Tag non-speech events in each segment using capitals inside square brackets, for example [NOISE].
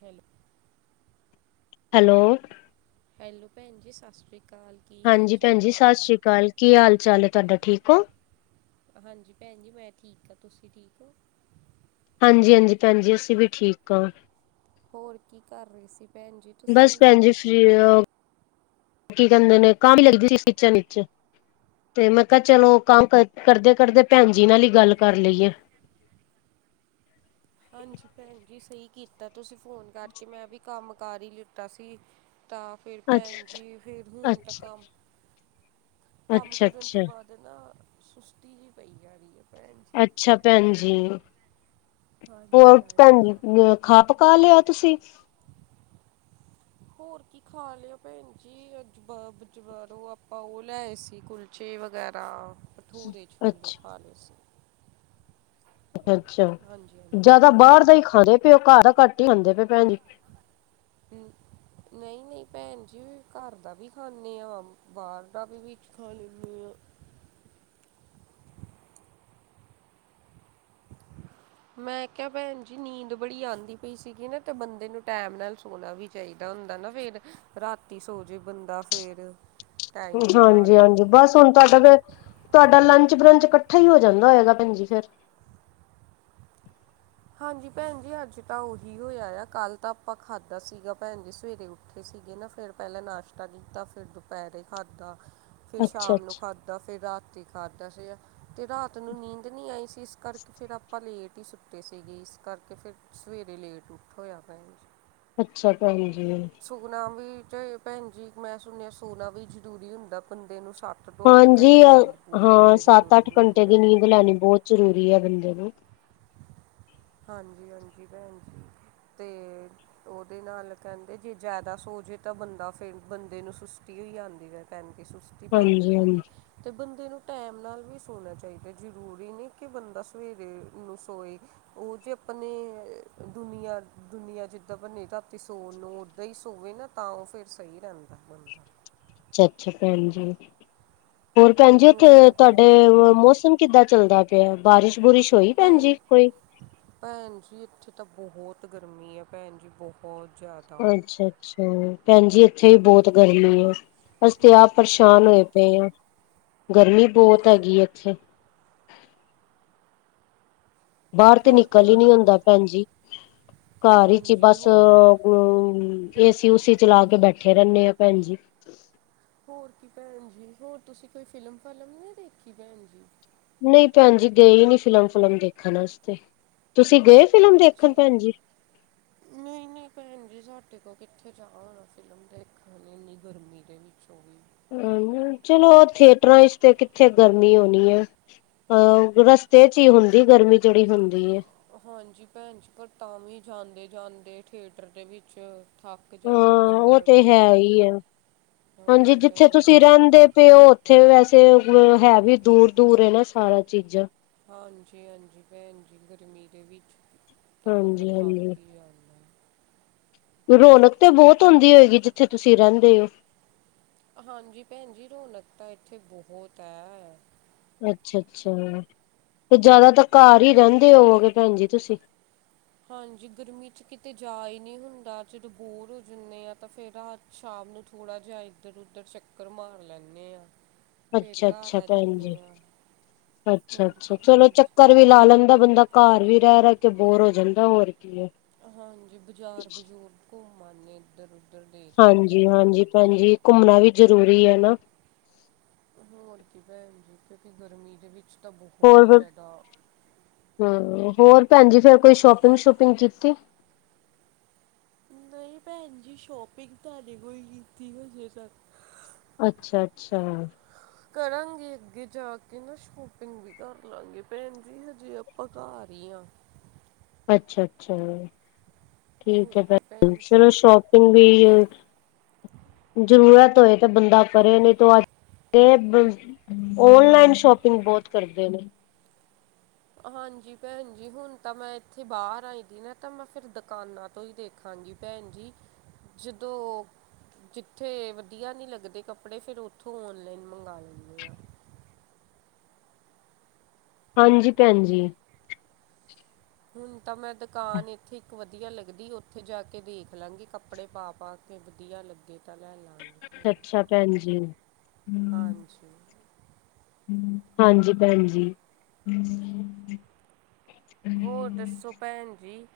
ਖਲ [UNINTELLIGIBLE] hello hello ਭੈਣ ਜੀ ਸਸ੍ਰੀ ਕਾਲ ਹਾਂਜੀ ਭੈਣਜੀ ਸਸ਼ੀ ਕਾਲ ਕੀ ਹਾਲ ਚਾਲ ਏ ਤੁਹਾਡਾ ਠੀਕ ਓ ਹਾਂਜੀ ਭੈਣ ਜੀ ਮੈਂ ਠੀਕ ਹ ਤੁਸੀਂ ਠੀਕ ਓ ਹਾਂਜੀ ਹਾਂਜੀ ਭੈਣ ਜੀ ਅਸੀਂ ਵੀ ਠੀਕ ਆਂ ਹੋਰ ਕੀ ਕਰ ਰਹੇ ਸੀ ਭੈਣਜੀ ਬਸ ਭੈਣ ਜੀ ਫਰੀ ਅ ਕੀ ਕਹਿੰਦੇ ਨੇ ਕਾਹ ਵੀ ਲੱਗਦੀ ਸੀ ਖਿੱਚਾ ਨਿਚ [UNINTELLIGIBLE] ਤੇ ਮੈਂ ਕਿਹਾ ਚਲੋ ਕੰਮ ਕਰ ਕਰਦੇ ਭੈਣ ਜੀ ਨਾਲ ਹੀ ਗੱਲ ਕਰ ਲਈਏ ਹਾਂਜੀ ਭੈਣ ਜੀ ਸਹੀ ਕੀਤਾ ਤੁਸੀਂ ਫੋਨ ਕਰਕੇ ਮੈਂ ਵੀ ਕੰਮ ਕਰ ਹੀ ਲਿਤਾ ਸੀ ਤਾਂ ਫਿਰ ਅੱਛਾ ਭੈਣ ਜੀ ਫਿਰ ਹੁਣ ਤਾਂ ਅੱਛਾ ਕੰਮ ਕੰਮ ਅੱਛਾ ਕਰਨ ਤੋਂ ਅੱਛਾ ਬਾਅਦ ਨਾ ਸੁਸਤੀ ਜਿਹੀ ਪਈ ਜਾ ਰਹੀ ਐ ਅੱਛਾ ਭੈਣ ਜੀ ਹਾਂਜੀ ਹੋਰ ਭੈਣ ਜੀ ਹਾਂਜੀ ਅ [UNINTELLIGIBLE] ਖਾ ਪਕਾ ਲਿਆ ਤੁਸੀਂ ਹੋਰ ਕੀ ਖਾ ਲਿਆ ਭੈਣ ਜੀ ਅਜ ਬਾ ਬਜਵਾਰੋ ਆਪਾਂ ਉਹ ਲੈ ਆਏ ਸੀ ਕੁਲ ਚੇ ਵਗੈਰਾ ਭਠੂਰੇ ਛੋਲੇ ਅੱਛਾ ਖਾਲੇ ਸ [UNINTELLIGIBLE] ਅੱਛਾ ਹਾਂਜੀ ਜਿਆਦਾ ਬਾਹਰ ਦਾ ਹੀ ਖਾਂਦੇ ਪਏਓ ਘਰ ਘੱਟ ਹੀ ਖਾਂਦੇ ਪਏ ਭੈਣ ਜੀ [INAUDIBLE] ਤੇ [UNINTELLIGIBLE] ਨਹੀਂ ਨਹੀਂ ਭੈਣ ਜੀ ਘਰ ਦਾ ਵੀ ਖਾਂਨੇ ਆਂ ਬਾਹਰ ਦਾ ਵੀ ਵਿੱਚ ਖਾ ਲੈਂਦੇ ਹਾਂ [UNINTELLIGIBLE] ਮੈਂ ਕਿਹਾ ਭੈਣ ਜੀ ਨੀਂਦ ਬੜੀ ਆਂਦੀ ਪਈ ਸੀਗੀ ਨਾ ਤੇ ਬੰਦੇ ਨੂੰ ਟੈਮ ਨਾਲ ਸੋਣਾ ਵੀ ਚਾਹੀਦਾ ਹੁੰਦਾ ਨਾ ਫੇਰ ਰਾਤੀ ਸੋਜੇ ਬੰਦਾ ਫੇਰ ਟਾਈਮ ਦੇ ਹਾਂਜੀ ਨਾਲ ਹਾਂਜੀ ਬਸ ਹੁਣ ਤੁਹਾਡਾ ਫਿਰ ਤੁਹਾਡਾ ਲੰਚ ਬਰੰਚ ਕੱਠਾ ਹੀ ਹੋ ਜਾਂਦਾ ਹੋਏਗਾ ਭੈਣਜੀ ਫੇਰ ਹਾਂਜੀ ਭੈਣ ਜੀ ਅੱਜ ਤਾਂ ਉਹੀ ਹੋਇਆ ਆ ਕੱਲ੍ਹ ਤਾਂ ਆਪਾਂ ਖਾਧਾ ਸੀਗਾ ਭੈਣ ਜੀ ਸਵੇਰੇ ਉੱ ਉਠੇ ਸੀਗੇ ਨਾ ਫਿਰ ਪਹਿਲਾਂ ਨਾਸ਼ਤਾ ਕੀਤਾ ਫਿਰ ਦੁਪਹਿਰੇ ਖਾਧਾ ਫਿਰ ਅੱਛਾ ਸ਼ਾਮ ਨੂੰ ਅੱਛਾ ਖਾਧਾ ਫਿਰ ਰਾਤੀ ਖਾਧਾ ਸੀ ਆ ਤੇ ਰਾਤ ਨੂੰ ਨੀਂਦ ਨਹੀਂ ਆਈ ਸ ਅਇਸ ਕਰਕੇ ਫਿਰ ਆਪਾਂ ਲੇਟ ਹੀ ਸੁੱਟੇ ਸੀਗੇ ਇਸ ਕਰਕੇ ਫਿਰ ਸਵੇਰੇ ਲੇਟ ਉੱਠ ਹੋਇਆ ਭੈ ਅੱਛਾ ਭੈਨਜੀ ਸੋਨਾ ਵੀ ਚਾਹੇ ਭੈਣ ਜੀ ਮੈਂ ਸੁਣਿਆ ਸੋਨਾ ਵੀ ਜ਼ਰੂਰੀ ਹੁੰਦਾ ਬੰਦੇ ਨੂੰ ਸਾ ਹਾਂਜੀ ਅ ਹਾਂ ਸੱਤ ਜ਼ਰੂਰੀ ਅੱਠ ਹੁੰਦੀ ਘੰਟੇ ਦੀ ਆ ਨੀਂਦ ਲੈਣੀ ਬਹੁਤ ਜ਼ਰੂਰੀ ਹੈ ਬੰਦੇ ਨੂੰ ਹਾਂਜੀ ਹਾਂਜੀ ਭੈਣ ਜੀ ਤੇ ਉਹਦੇ ਨਾਲ ਕਹਿੰਦੇ ਜੇ ਜ਼ਿਆਦਾ ਸੋ ਜੇ ਤਾਂ ਬੰਦਾ ਫੇ ਬੰਦੇ ਨੂੰ ਸੁਸਤੀ ਹੋਈ ਜਾਂਂਦੀ ਹੈ ਕਹਿਣ ਸੁਸ ਪੈਂਦੀ ਹਾਂਜੀ ਹਾਂਜੀ ਰਹਿੰਦੀ ਤੇ ਬੰਦੇ ਨੂੰ ਟੈਮ ਨਾਲ ਵੀ ਸੋਣਾ ਚਾਹੀਦਾ ਜ਼ਰੂਰੀ ਨਹੀਂ ਕਿ ਬੰਦਾ ਸਵੇਰੇ ਨੂੰ ਸੋਏ ਉਹ ਜੇ ਆਪਣੇ ਦੁਨੀਆਂ ਦੁਨੀਆਂ ਜਿੱਦਾਂ ਬਨੇ ਧਰਤੀ ਸੋਨ ਨੂੰ ਰਈਸ ਹੋਵੇ ਨਾ ਤਾਂ ਉਹ ਫਿਰ ਸਹੀ ਰਹਿੰ ਤ [UNINTELLIGIBLE] ਅੱਛਾ ਅੱਛਾ [UNINTELLIGIBLE] ਭੈਣ ਜੀ। ਹੋਰ ਭੈਣ ਜੀ ਉੱਥੇ ਹੋਰ ਕੀ ਭੈਣ ਤੁਹਾਡੇ ਜੀ ਮ ਮੌਸਮ ਕਿੱਦਾਂ ਚੱਲਦਾ ਪਿਆ ਬਾਰਿਸ਼ ਬੁਰਿਸ਼ ਹੋਈ ਭੈਣ ਜੀ ਕੋਈ ਭੈਣ ਜੀ ਇੱਥੇ ਤਾਂ ਬਹੁਤ ਗਰਮੀ ਹੈ ਭੈਣ ਜੀ ਬਹੁ ਬਹੁਤ ਜਾ ਅੱਛ ਅੱਛਾ ਭੈਣ ਜੀ ਇੱਥੇ ਵੀ ਬਹੁਤ ਗਰਮੀ ਐ ਅਸ ਤੇ ਆਪ ਹੋ- ਪਰਸ਼ਾਨ ਹੋਏ ਪਏ ਆਂ ਗਰਮੀ ਬਹੁਤ ਹੈਗੀ ਆ ਇੱਥੇ ਬਾਹਰ ਤੇ ਹੋਰ ਨਿਕਲ ਭੈਣ ਹੀ ਨੀ ਜੀ ਤੁਸੀਂ ਹੁੰਦਾ ਭੈਣਜੀ ਘਰ ਈ ਚ ਹਾਂਜੀ ਬਸ ਅ ਹੋਰ ਹਮ ਏਸੀ ਉਸੀ ਚਲਾ ਕੇ ਬੈਠੇ ਰਹਿੰਨੇ ਆ ਭੈਣ ਜੀ ਹੋਰ ਕੀ ਭੈਣ ਜੀ ਹੋਰ ਤੁਸੀਂ ਕੋਈ ਫਿਲਮ ਫਲਮ ਨਹੀਂ ਦੇਖੀ ਭੈਣ ਜੀ ਨਹੀਂ ਭੈਣ ਜੀ ਗਏ ਈ ਨੀ ਫਿਲਮ ਫੁਲਮ ਦੇਖਣ ਆਸਤੇ ਤੁਸੀਂ ਗਏ ਫਿਲਮ ਦੇਖਣ ਅੱਛਾ ਭੈਣ ਜੀ ਨਹੀਂ ਨਹ ਭੈਣ ਜੀ ਸਾਡੇ ਕੋ ਕਿੱਥੇ ਜਾ ਹੋਣਾ ਫਿਲਮ ਦੇਖਣ ਲਈ ਇੰਨੀ ਗਰਮੀ ਦੇ ਵਿੱਚ ਓ ਵੀ ਹਮ [UNINTELLIGIBLE] ਚਲੋ ਥੀਏਟਰਾਂ ਚ ਤੇ ਕਿੱਥੇ ਗਰਮੀ ਹੋਣੀ ਐ ਹਾਂ ਓ ਰਸਤੇ ਚ ਹੀ ਹੁੰਦੀ ਗਰਮੀ ਜਿਹੜੀ ਹੁੰਦੀ ਐ ਹਾਂਜੀ ਭੈਣ ਜ ਪਰ ਤਾਂ ਵੀ ਜਾਂਦੇ ਜਾਂਦੇ ਥੀਏਟਰ ਦੇ ਵਿੱਚ ਥੱਕ ਹਾਂ ਜਾਂਦਾ ਉਹ ਬੰਦਾ ਤੇ ਹੈ ਹੀ ਹੈ ਹਾਂਜੀ ਜਿੱਥੇ ਭੈਣ ਤੁਸੀਂ ਜੀ ਰਹਿੰਦੇ ਪੇ ਓ ਥੇ ਵੈਸੇ ਹੈ ਵੀ ਦੂਰ ਦੂਰ ਨਾ ਸਾਰਾ ਚੀਜ਼ਾਂ ਹਾਂਜੀ ਹਾਂਜੀ ਭੈਣ ਜੀ ਗਰਮੀ ਦੇ ਵਿੱਚ ਤਾਂ ਬੰਦਾ ਹਾਂਜੀ ਹਾਂਜੀ ਥਪ ਹੀ ਜਾ ਰੌਨਕ ਤੇ ਬਹੁਤ ਹੁੰਂਦੀ ਹੋਏਗੀ ਜਿੱਥੇ ਤੁਸੀਂ ਰਹਿੰਦੇ ਓ ਹਾਂਜੀ ਭੈਨ ਜੀ ਰੌਣਕ ਤਾਂ ਇੱਥੇ ਬਹੁਤ ਐ ਅੱਛਾ ਅੱਛਾ ਤੇ ਜਿਆਦਾ ਤਾਂ ਘਰ ਈ ਰਹਿੰਦੇ ਹੋਗੇ ਭੈਣ ਜੀ ਤੁਸੀਂ ਹਾਂਜੀ ਗਰਮੀ ਚ ਕਿਤੇ ਜਾ ਹੀ ਨਹੀਂ ਹੁੰਦਾ ਜਦੋਂ ਬੋਰ ਹੋ ਜਾਂਦੇ ਹਾਂ ਤਾਂ ਫਿਰ ਰਾ ਸ਼ਾਮ ਨੂੰ ਥੋੜ੍ਹਾ ਜਿਹਾ ਇੱਧਰ ਉਧਰ ਚੱਕਰ ਮਾਰ ਲੈਂਨੇ ਆਂ ਅੱਛਾ ਅੱਛਾ ਭੈਣ ਜੀ ਹਾਂ ਅੱਛ ਹੋਰ ਅੱਛਾ ਕੀ ਚਲੋ ਭੈਣ ਜੀ ਚੱਕਰ ਵੀ ਲਾ ਲੈਂਦਾ ਬੰਦਾ ਘਰ ਵੀ ਰਹਿ ਰਹਿ ਕੇ ਬੋਰ ਹੋ ਜਾਂਦਾ ਹੋਰ ਕੀ ਐ ਹਾਂਜੀ ਬਾਜ਼ਾਰ ਬਜ਼ੂਰ ਘੁੰਮ ਆਨਸ ਇੱਧਰ ਉਧਰ ਦੇਖ ਪਾਉਂਦੇ ਆ ਹਾਂਜੀ ਘੁੰਮਣਾ ਵੀ ਜਰੂਰੀ ਐ ਨਾ ਹੋਰ ਕੀ ਭੈਣ ਜੀ ਕਿਉਂਕਿ ਗਰਮੀ ਦੇ ਵਿੱਚ ਤਾਂ ਬਹੁਤ ਹੀ ਜ਼ਿਆਦਾ ਹਮ ਹੋਰ ਭੈਣਜੀ ਫੇਰ ਕੋਈ ਸ਼ੋਪਿੰਗ ਸ਼ੋਪਿੰਗ ਕੀਤੀ ਨਹੀਂ ਭੈਨ ਜੀ ਸ਼ੋਪਿੰਗ ਤੁਡੀੇ ਕੋਈ ਕੀਤੀ ਹਜੇ ਤੱਕ ਅੱਛਾ ਅੱਛਾ ਕਰਾਂਗੇ ਅੱਗੇ ਜਾ ਕੇ ਨਾ ਸ਼ੋਪਿੰਗ ਵੀ ਕਰ ਲਵਾਂਗੇ ਭੈਨ ਜੀ ਹਜੇ ਆਪਾਂ ਘਰ ਈ ਆਂ ਅੱਛਾ ਅੱਛਾ ਠੀਕ ਹੈ ਫ ਹਾਂਜੀ ਭੈਣ [UNINTELLIGIBLE] ਜੀ ਚਲੋ ਸ਼ੋਪਿੰਗ ਵੀ ਜ਼ਰੂਰਤ ਹੋਏ ਤੇ ਬੰਦਾ ਕਰੇ ਨਹੀਂ ਤੂੰ ਅੱਜ [UNINTELLIGIBLE] ਓਨਲਾਈਨ ਸ਼ੋਪਿੰਗ ਬਹੁਤ ਕਰਦੇ ਨੇ ਹਾਂਜੀ ਭੈਣ ਜੀ ਹੁਣ ਤਾਂ ਮੈਂ ਇੱਥੇ ਬਾਹਰ ਆਈਦੀ ਨਾ ਤਾਂ ਮੈਂ ਫਿਰ ਦੁਕਾਨਾਂ ਤੋਂ ਹੀ ਦੇ ਹਾਂਜੀ ਭੈਣ ਜੀ ਜਦੋਂ ਜਿੱਥੇ ਵਧੀਆ ਨੀ ਲੱਗਦੇ ਕੱਪੜੇ ਫੇਰ ਉੱਥੋਂ ਓਨਲਾਈਨ ਮੰਗਵਾ ਲੈਂਦੇ ਆ। ਹਾਂਜੀ ਭੈਣ ਜੀ। ਹੁਣ ਤਾਂ ਮੈਂ ਦੁਕਾਨ ਇੱਥੇ ਇੱਕ ਵਧੀਆ ਲੱਗੀ। ਲਗਦੀ ਉੱਥੇ ਜਾ ਕੇ ਦੇਖ ਲਾਂਗੇ ਕੱਪੜੇ ਪਾ -ਪਾ ਕੇ ਵਧੀਆ ਲੱਗੇ ਤਾਂ ਲੈ ਲਾਗੇ। ਅੱਛਾ ਭੈਣ ਜੀ, ਹੂੰ ਹਾਂਜੀ ਹਾਂਜੀ ਭੈਣ ਜੀ। ਹੋਰ ਦੱਸੋ ਭੈਣ ਜੀ?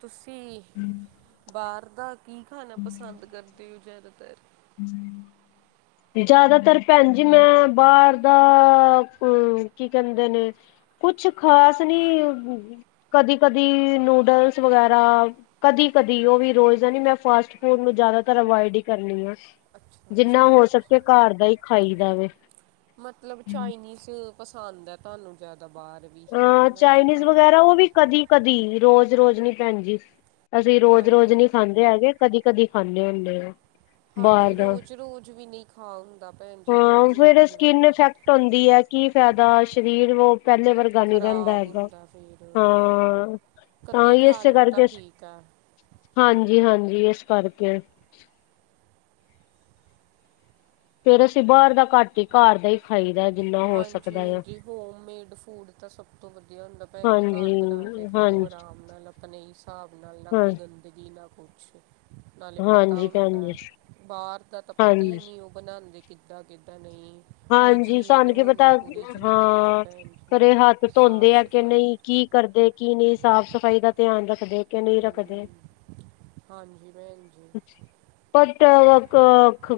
ਤੁਸੀਂ, ਬਾਹਰ ਦਾ ਕੀ ਖਾਣਾ ਪਸੰਦ ਕਰਦੇ ਹੋ ਜ਼ਿਆਦਾਤਰ? [INAUDIBLE] ਜ਼ਿਆਦਾਤਰ ਭੈਣ ਜੀ ਮੈਂ ਬਾਹਰ ਦਾ, ਅ ਕੀ ਕਹਿੰਦੇ ਨੇ ਕੁਛ ਖ਼ਾਸ ਨੀ ਕਦੀ- ਕਦੀ ਨੂਡਲਸ ਵਗੈਰਾ, ਕਦੀ -ਕਦੀ ਉਹ ਵੀ ਰੋਜ਼ ਦਾ ਨੀ ਮੈਂ ਫਾਸਟ ਫੂਡ ਨੂੰ ਜ਼ਿਆਦਾਤਰ ਅਵਾਇਡ ਈ ਕਰਨੀ ਆ। ਅੱਛਾ-ਅੱਛਾ ਜਿੰਨਾ ਹੋ ਭੈਣ ਸਕੇ ਜੀ, ਘਰ ਦਾ ਹੀ ਖਾਈ ਦਾ ਵੇ ਮਤਲਬ ਚਾਈਨੀਸ ਪਸੰਦ ਹੈ ਤੁਹਾਨੂੰ ਜ਼ਿਆਦਾ ਬਾਹਰ। ਵੀ ਅ ਉਹਨਾਂ 'ਚ ਚਾਈਨੀਜ਼ ਖਾਣਾ ਵਗੈਰਾ ਉਹ ਵੀ ਕਦੀ ਕਦੀ ਰੋਜ਼ -ਰੋਜ਼ ਨੀ ਭੈਣ ਜੀ, ਅਸੀਂ ਰੋਜ਼- ਰੋਜ਼ ਹਾਂਜੀ ਨੀ ਖਾਂਦੇ ਹੈਗੇ। ਕਦੀ -ਕਦੀ ਖਾਂਨੇ ਹੁੰਨੇ ਆ। ਹਾਂਜੀ ਬਾਹਰ ਦਾ ਰੋਜ਼- ਰੋਜ਼ ਵੀ ਨੀ ਖਾ ਹੁੰਦਾ ਭੈਣ ਜੀ ਹਾਂ ਰੋਜ਼ ਫੇਰ ਰੋਜ਼ ਵੀ ਸਕਿਨ ਬਾਹਰ ਇਫੈਕਟ ਹੋਦੀ ਆ ਕੀ ਫਾਇਦਾ ਸਰੀਰ ਵ- ਪਹਿਲੇ ਵਾਰਗ ਨੀ ਰਹਿੰਦਾ ਖ਼ਰਾਬ ਹੈਗਾ, ਹੁੰਦਾ ਫਿਰ ਹਾਂ। ਤਾਂ ਕਦੀ ਈ ਖਾ ਇਸੇ ਲਓ ਤਾਂ ਕਰਕੇ, ਠੀਕ ਹੈ ਹਾਂਜੀ- ਹਾਂਜੀ ਇਸ ਕਰਕੇ ਫੇਰ ਅਸੀਂ ਬਾਹਰ ਦਾ ਘੱਟ ਹੀ ਘਰ ਦਾ ਈ ਹਾਂਜੀ -ਹਾਂਜੀ ਹੋਮ ਮੇਡ ਫੂਡ ਤਾਂ ਸਭ ਤੋਂ ਵਧੀਆ ਹੁੰਦਾ ਭੈਣ ਜੀ। ਹਾਂਜੀ ਘਰ ਬਣਾ ਕੇ ਖਾਓ ਹਾਂਜੀ ਆਰਾਮ ਨਾਲ ਆਪਣੇ ਹਿਸਾਬ ਨਾਲ ਨਾ ਹਾਂ ਕੋਈ ਗੰਦਗੀ ਨਾ ਕੁਛ। ਨਾਲੇ ਪਤਾ ਹਾਂਜੀ ਭੈਣ ਹੁੰਦਾ, ਜੀ ਬਾਹਰ ਦਾ ਤਾਂ ਪਤਾ ਈ ਹਾਂਜੀ ਨੀ ਓ ਬਣਾਦੇ ਕਿੱਦਾਂ, ਕਿੱਦਾਂ ਨੀ। ਹਾਂਜੀ ਸਾਨੂੰ ਕੀ ਪਤਾ ਜ਼ਰੂਰੀ ਆ ਹਾਂ, ਭੈਣ ਘਰੇ ਹੱਥ ਜੀ ਸਾਫ ਧੋਂਦੇ ਆ ਕਿ ਸਫਾਈ ਨੀ ਕੀ ਕਰਦੇ ਕੀ ਨੇ ਸਾਫ਼ ਸਫ਼ਾਈ ਦਾ ਧਿਆਨ ਰੱਖਦੇ ਕਿ ਨਹੀਂ ਰੱਖਦੇ? ਹਮ ਹਾਂਜੀ ਭੈਣ ਜੀ। ਬਟ ਉਹਦੇ ਕੋਲ ਖ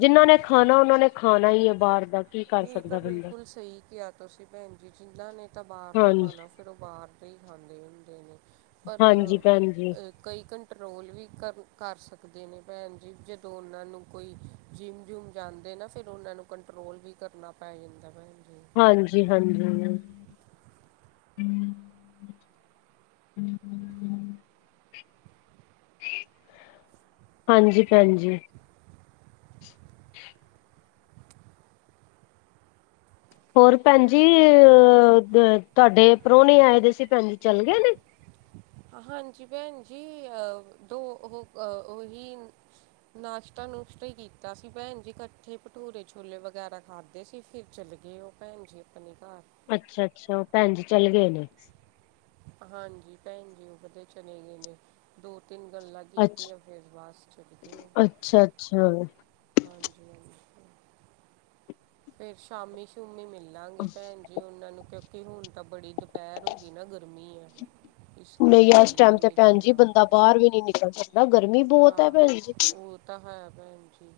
ਜਿੰਨਾਂ ਨੇ ਖਾਣਾ ਉਹਨਾਂ ਨੇ ਖਾਣਾ ਹੀ ਹੈ ਬਾਹਰ ਦਾ। ਕੀ ਕਰ ਇਹ ਤਾਂ ਸਕਦਾ ਬੰਦਾ ਬਿਲਕੁਲ ਸਹੀ ਕਿਹਾ ਤੁਸੀਂ ਭੈਣ ਜੀ, ਜਿਨ੍ਹਾਂ ਨੇ ਤਾਂ ਬਾਹਰ ਦਾ ਹਾਂਜੀ ਖਾਣਾ ਏ ਤਾ ਬਾਹਰ ਦੇ ਹੀ ਖਾਂਦੇ ਰਹਿੰਦੇ ਨੇ, ਪਰ ਹਾਂਜੀ ਭੈਣ ਜੀ ਏ ਕਈ ਕੰਟਰੋਲ ਵੀ ਕਰ -ਕਰ ਸਕਦੇ ਨੇ ਭੈਣ ਜੀ ਜਦੋਂ ਉਨਾਂ ਨੂੰ ਕੋਈ ਜਿੰਮ -ਜੁਮ ਜਾਂਦੇ ਨਾ ਫਿਰ ਉਹਨਾਂ ਨੂੰ ਕੰਟਰੋਲ ਵੀ ਕਰਨਾ ਪੈ ਜਾਂਦਾ ਭੈਣ ਜੀ। ਹਾਂਜੀ ਹਾਂਜੀ। ਹਾਂਜੀ ਭੈਣ ਜੀ। ਹੋਰ ਭੈਣ ਜੀ ਓ- ਦ ਤੁਹਾਡੇ ਪ੍ਰੋਹਣੇ ਆਏ ਪੇ ਸੀ ਭੈਣ ਜੀ ਚੱਲ ਗਏ ਨੇ? ਹਾਂਜੀ ਭੈਣ ਜੀ ਅਹ ਦੋ ਉਹ -ਉਹੀ ਨਾਸ਼ਤਾ- ਨੁਸ਼ਤਾ ਈ ਕੀਤਾ ਸੀ ਭੈਣ ਜੀ ਇਕੱਠੇ ਭਟੂਰੇ ਛੋਲੇ ਵਗੈਰਾ ਖਾ ਧੇ ਸੀ ਫਿਰ ਚਲੇ ਗਏ ਉਹ ਭੈਣ ਜੀ ਆਪਣੇ ਘਾਰ। ਅੱਛਾ ਅੱਛਾ ਉਹ ਭੈਣ ਜੀ ਚਲ ਗਏ ਨੇ। ਹਾਂਜੀ ਭੈਣ ਜੀ ਉਕਦੋ ਦੇ ਚਲੇ ਗਏ ਨੇ। ਦੋ -ਤਿੰਨ ਗੱਲਾਂ ਅੱਛਾ ਕਿੱਤਿਆਂ ਫਿਰ ਬਸ ਚਲਗੇ ਓ। ਅੱਛਾ ਅੱਛਾ ਹਾਂਜੀ-ਹਾਂਜੀ ਫਿਰ ਸ਼ਾਮੀ ਸ਼ੂਮੀ ਮਿਲਾਂਗੇ ਭੈਣ ਜੀ ਉਹਨਾਂ ਨੂੰ ਕਿਉਂਕਿ ਹੁਣ ਤਾਂ ਬੜੀ ਗ ਪੈਰ ਹੋ ਗਈ ਨਾ ਗਰਮੀ ਆ। ਨਈ ਇਸ ਟੈਮ ਤੇ ਭੈਣ ਜੀ ਬੰਦਾ ਬਾਰ ਵੀ ਨੀ ਨਿਕਲ ਸਕਦਾ ਗਰਮੀ ਬੋਤ ਐ ਭੈਣ ਜੀ। ਤਆਂ ਭੈਣ ਜੀ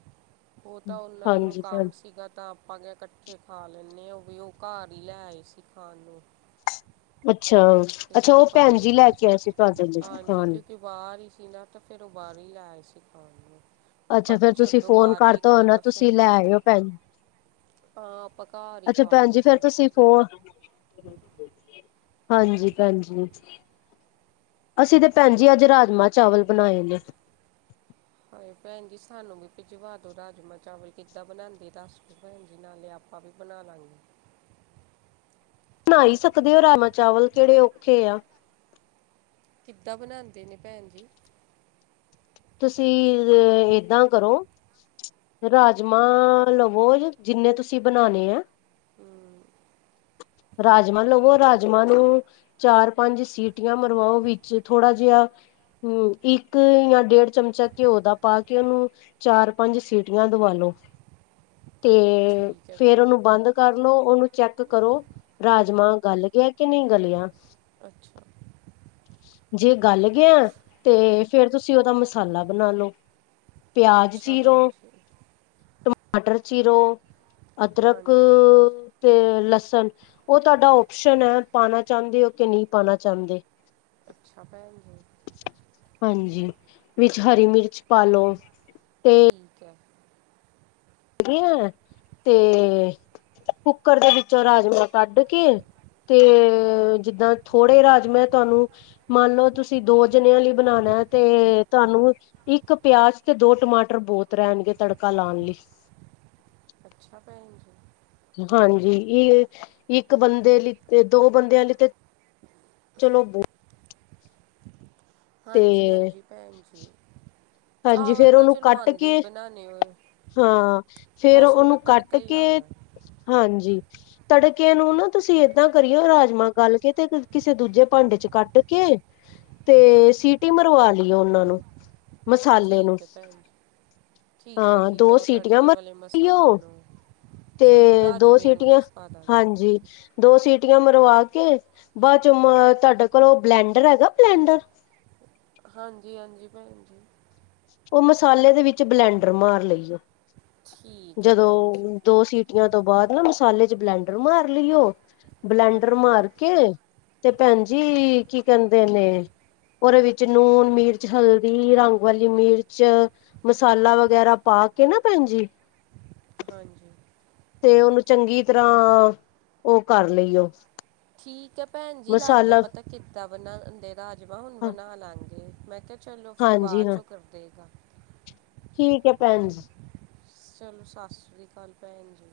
ਓ ਤਾਂ ਉਹਨਾਂ ਨੂੰ ਹਾਂਜੀ ਕੰਮ ਭੈਣ ਸੀਗਾ ਤਾਂ ਆਪਾਂਗੇ ਕੱਠੇ ਖਾ ਲੈਂਦੇ ਆ ਵੀ ਓ ਘਾਰ ਈ ਲੈ ਆਏ ਸੀ ਖਾਣ ਨੂੰ ਫਿਰ ਅੱਛਾ-ਅੱਛਾ ਓ ਆਪਾਂ ਭੈਣ ਇਕੱਠੇ ਜੀ ਲੈ ਕੇ ਆਏ ਸੀ ਫਾਦਰ ਦੇ ਸਥਾਨ ਬਾਰ ਹੀ ਸੀ ਨਾ ਤੇ ਫਿਰ ਉਹ ਬਾਰ ਈ ਲੈ ਆਏ ਸੀ ਪਾਣੀ ਨੂੰ ਆਪਾਂ ਅੱਛਾ ਕਿ ਫੇਰ ਤੁਸੀਂ ਛੱਡੋ ਫੋਨ ਬਾਰ ਕੇ ਕਰਤਾ ਹੋਣਾ ਖਾਣਾ ਫਿਰ ਤੁਸੀਂ ਲੈ ਆਇਓ ਭੈਣ ਹਾਂ ਆਪਾਂ ਘਰ ਹੀ ਖਾ ਲਿਆ ਫਿਰ ਹੋਰ ਹਾਂਜੀ ਭੈਣਜੀ। ਅਸੀਂ ਤੇ ਭੈਣ ਜੀ ਅੱਜ ਰਾਜਮਾਂ ਚਾਵਲ ਬਣਾਏ ਨੇ। ਹਾਏ ਭੈਣ ਜੀ ਸਾਨੂੰ ਵੀ ਭਿਜਵਾ ਦੋ ਰਾਜਮਾਂ ਚਾਵਲ ਕਿੱਦਾਂ ਬਣਾਂਦੇ ਦੱਸ ਦਿਓ ਭੈਣ ਜੀ ਨਾਲੇ ਆਪ ਆਪਾਂ ਵੀ ਬਣਾ ਲਾਂਗੇ। ਬਣਾ ਈ ਸਕਦੇ ਹੋ ਰਾਜਮਾ ਚਾਵਲ ਕੇੜੇ ਔਖੇ ਆ। ਕਿੱਦਾਂ ਬਣਾਂਦੇ ਨੇ ਭੈਣ ਜੀ। ਤੁਸੀਂ ਏਦਾਂ ਕਰੋ। ਰਾਜਮਾਂ ਲਵੋ ਜਿੰਨੇ ਤੁਸੀਂ ਬਣਾਣੇ ਆ। ਹੂੰ ਰਾਜਮਾਂ ਲਵੋ ਰਾਜਮਾਂ ਨੂੰ ਚਾਰ ਪੰਜ ਸੀਟੀਆਂ ਮਰਵਾਓ ਵਿੱਚ ਥੋੜ੍ਹਾ ਜਿਹਾ ਹੂੰ ਇੱਕ ਜਾਂ ਡੇਢ ਚਮਚਾ ਘਿਓ ਦਾ ਪਾ ਕੇ ਉਹਨੂੰ ਚਾਰ ਪੰਜ ਸੀਟੀਆਂ ਦਵਾ ਲੋ। ਤੇ ਠੀਕ ਹੈ। ਫਿਰ ਉਹਨੂੰ ਬੰਦ ਕਰ ਲੋ ਓਨੂੰ ਚੈੱਕ ਕਰੋ। ਰਾਜਮਾਂ ਗਲ ਗਿਆ ਕਿ ਨਈ ਗਲਿਆ। ਅੱਛਾ ਜੇ ਗੱਲ ਗਿਆ ਤੇ ਫਿਰ ਤੁਸੀਂ ਉਹਦਾ ਮਸਾਲਾ ਬਣਾ ਲਓ। ਪਿਆਜ ਅੱਛਾ ਚੀਰੋ ਭੈਣ ਜੀ ਟਮਾਟਰ ਚੀਰੋ ਅਦਰਕ ਹਾਂਜੀ ਤੇ ਲਸਣ ਓ ਤੁਹਾਡਾ ਓਪਸ਼ਨ ਹੈ ਪਾਣਾ ਚਾਹੁੰਦੇ ਹੋ ਕਿ ਨਈ ਪਾਣਾ ਚਾਹੁੰਦੇ। ਅੱਛਾ ਭੈਣ ਜੀ। ਹਾਂਜੀ ਵਿੱਚ ਹਰੀ ਮਿਰਚ ਪਾ ਲੋ ਤੇ ਠੀਕ ਹੈ। ਧੀਆ ਤੇ ਕੁੱਕਰ ਦੇ ਵਿੱਚੋਂ ਰਾਜਮਾਂ ਕੱਢ ਕੇ ਤੇ ਜਿੱਦਾਂ ਥੋੜ੍ਹੇ ਰਾਜਮਾ ਤੁਹਾਨੂੰ ਮੰਨ ਲਓ ਤੁਸੀਂ ਦੋ ਜਣਿਆਂ ਲਈ ਬਣਾਣਾ ਤੇ ਤੁਹਾਨੂੰ ਇੱਕ ਪਿਆਜ ਤੇ ਦੋ ਟਮਾਟਰ ਬੋਤ ਰੈਂਣਗੇ ਤੜਕਾ ਲਾਣ ਲਈ ਅੱਛਾ ਭੈਣ ਜੀ। ਹਾਂਜੀ ਇਹ ਇੱਕ ਬੰਦੇ ਲਈ ਤੇ ਦੋ ਬੰਦਿਆਂ ਲਈ ਤੇ ਚਲੋ ਬੋ ਤੇ ਹਾਂਜੀ-ਹਾਂਜੀ ਭੈਣ ਜੀ ਹਾਂਜੀ ਚਾਵਲ ਫੇਰ ਤਾਂ ਉਹਨੂੰ ਚਲੋ ਕੱਟ ਆਂਦੇ ਹੀ ਕੇ ਬਣਾਣੇ ਹੋਏ। ਹਾਂ ਫਿਰ ਬਸ ਉਹਦਾ ਉਹਨੂੰ ਕੱਟ ਤੜਕਾ ਹੀ ਕੇ ਲਾਣਾ ਹਾਂਜੀ। ਤੜਕੇ ਨੂੰ ਨਾ ਤੁਸੀਂ ਏਦਾਂ ਕਰੀਓ ਰਾਜਮਾਂ ਗਲ ਕੇ ਤੇ ਕਿਸੇ ਦੂਜੇ ਭਾਂਡੇ 'ਚ ਕੱਢ ਕੇ ਤੇ ਸੀਟੀ ਮਰਵਾ ਲਈਓ ਉਹਨਾਂ ਨੂੰ ਮਸਾਲੇ ਨੂੰ ਠੀਕ ਹੈ ਭੈਣ ਜੀ ਹਾਂ ਠੀਕ ਹੈ -ਹਾਂ ਠੀਕ ਹੈ ਦੋ ਉਹ ਸੀਟੀਆਂ ਤੜਕੇ ਮ ਵਾਲੇ ਅਅ ਮਸਾਲੇ ਲਿਯੋ। ਨੂੰ ਫਿਰ ਉਹ ਤੇ ਦੋ ਰਾਜਮੇ ਨੂੰ ਸੀਟੀਆਂ ਵਿੱਚ ਪਾ ਦਾਂਗੇ ਹਾਂਜੀ। ਦੋ ਸੀਟੀਆਂ ਮਰਵਾ ਕੇ ਬਾਅਦ ਚੋਂ ਤਆਡੇ ਕੋਲ ਔ ਬਲੈਂਡਰ ਹੈਗਾ ਬਲੈਂਡਰ ਹਾਂਜੀ- ਹਾਂਜੀ ਭੈਣ ਜੀ। ਔ ਮਸਾਲੇ ਦੇ ਵਿੱਚ ਬਲੈਂਡਰ ਮਾਰ ਲਈਔ। ਠੀਕ ਹੈ ਭੈਣ ਜੀ ਜਦੋਂ ਦੋ ਸੀਟੀਆਂ ਤੋਂ ਬਾਅਦ ਨਾ ਮਸਾਲੇ ਚ ਬਲੈਂਡਰ ਮਾਰ ਲਈਔ ਬਲੈਂਡਰ ਹਾਂਜੀ ਮਾਰ ਕੇ ਤੇ ਭੈਣ ਜੀ ਕੀ ਕਹਿੰਦੇ ਨੇ ਔਦੇ ਵਿੱਚ ਨੂਨ, ਮਿਰਚ, ਹਲਦੀ, ਰੰਗ ਵਾਲੀ ਮਿਰਚ ਮਸਾਲਾ ਵਗੈਰਾ ਪਾ ਕੇ ਨਾ ਭੈਣ ਜੀ। ਹਾਂਜੀ। ਤੇ ਔਨੂੰ ਚੰਗੀ ਤਰ੍ਹਾਂ ਔਹ ਕਰ ਲਈਔ ਠੀਕ ਐ ਭੈਣ ਜੀ ਲੱਗ ਗਿਆ ਪਤਾ ਕਿੱਦਾਂ ਬਣਾ ਦੇ ਰਾਜਮਾਂ ਹੁਣ ਬਣਾ ਲਾਂਗੇ ਮੈਂ ਕਿਹਾ ਚਲੋ ਫਿਰ ਹਾਂਜੀ ਹਾਂ ਬਾਅਚੋ ਕਰ ਦੇ ਗਲ ਠੀਕ ਏ ਭੈਣ ਜੀ। ਸਲੋ ਸਾਸਸ੍ਰੀ ਕਾਲ ਭੈਣ ਜੀ।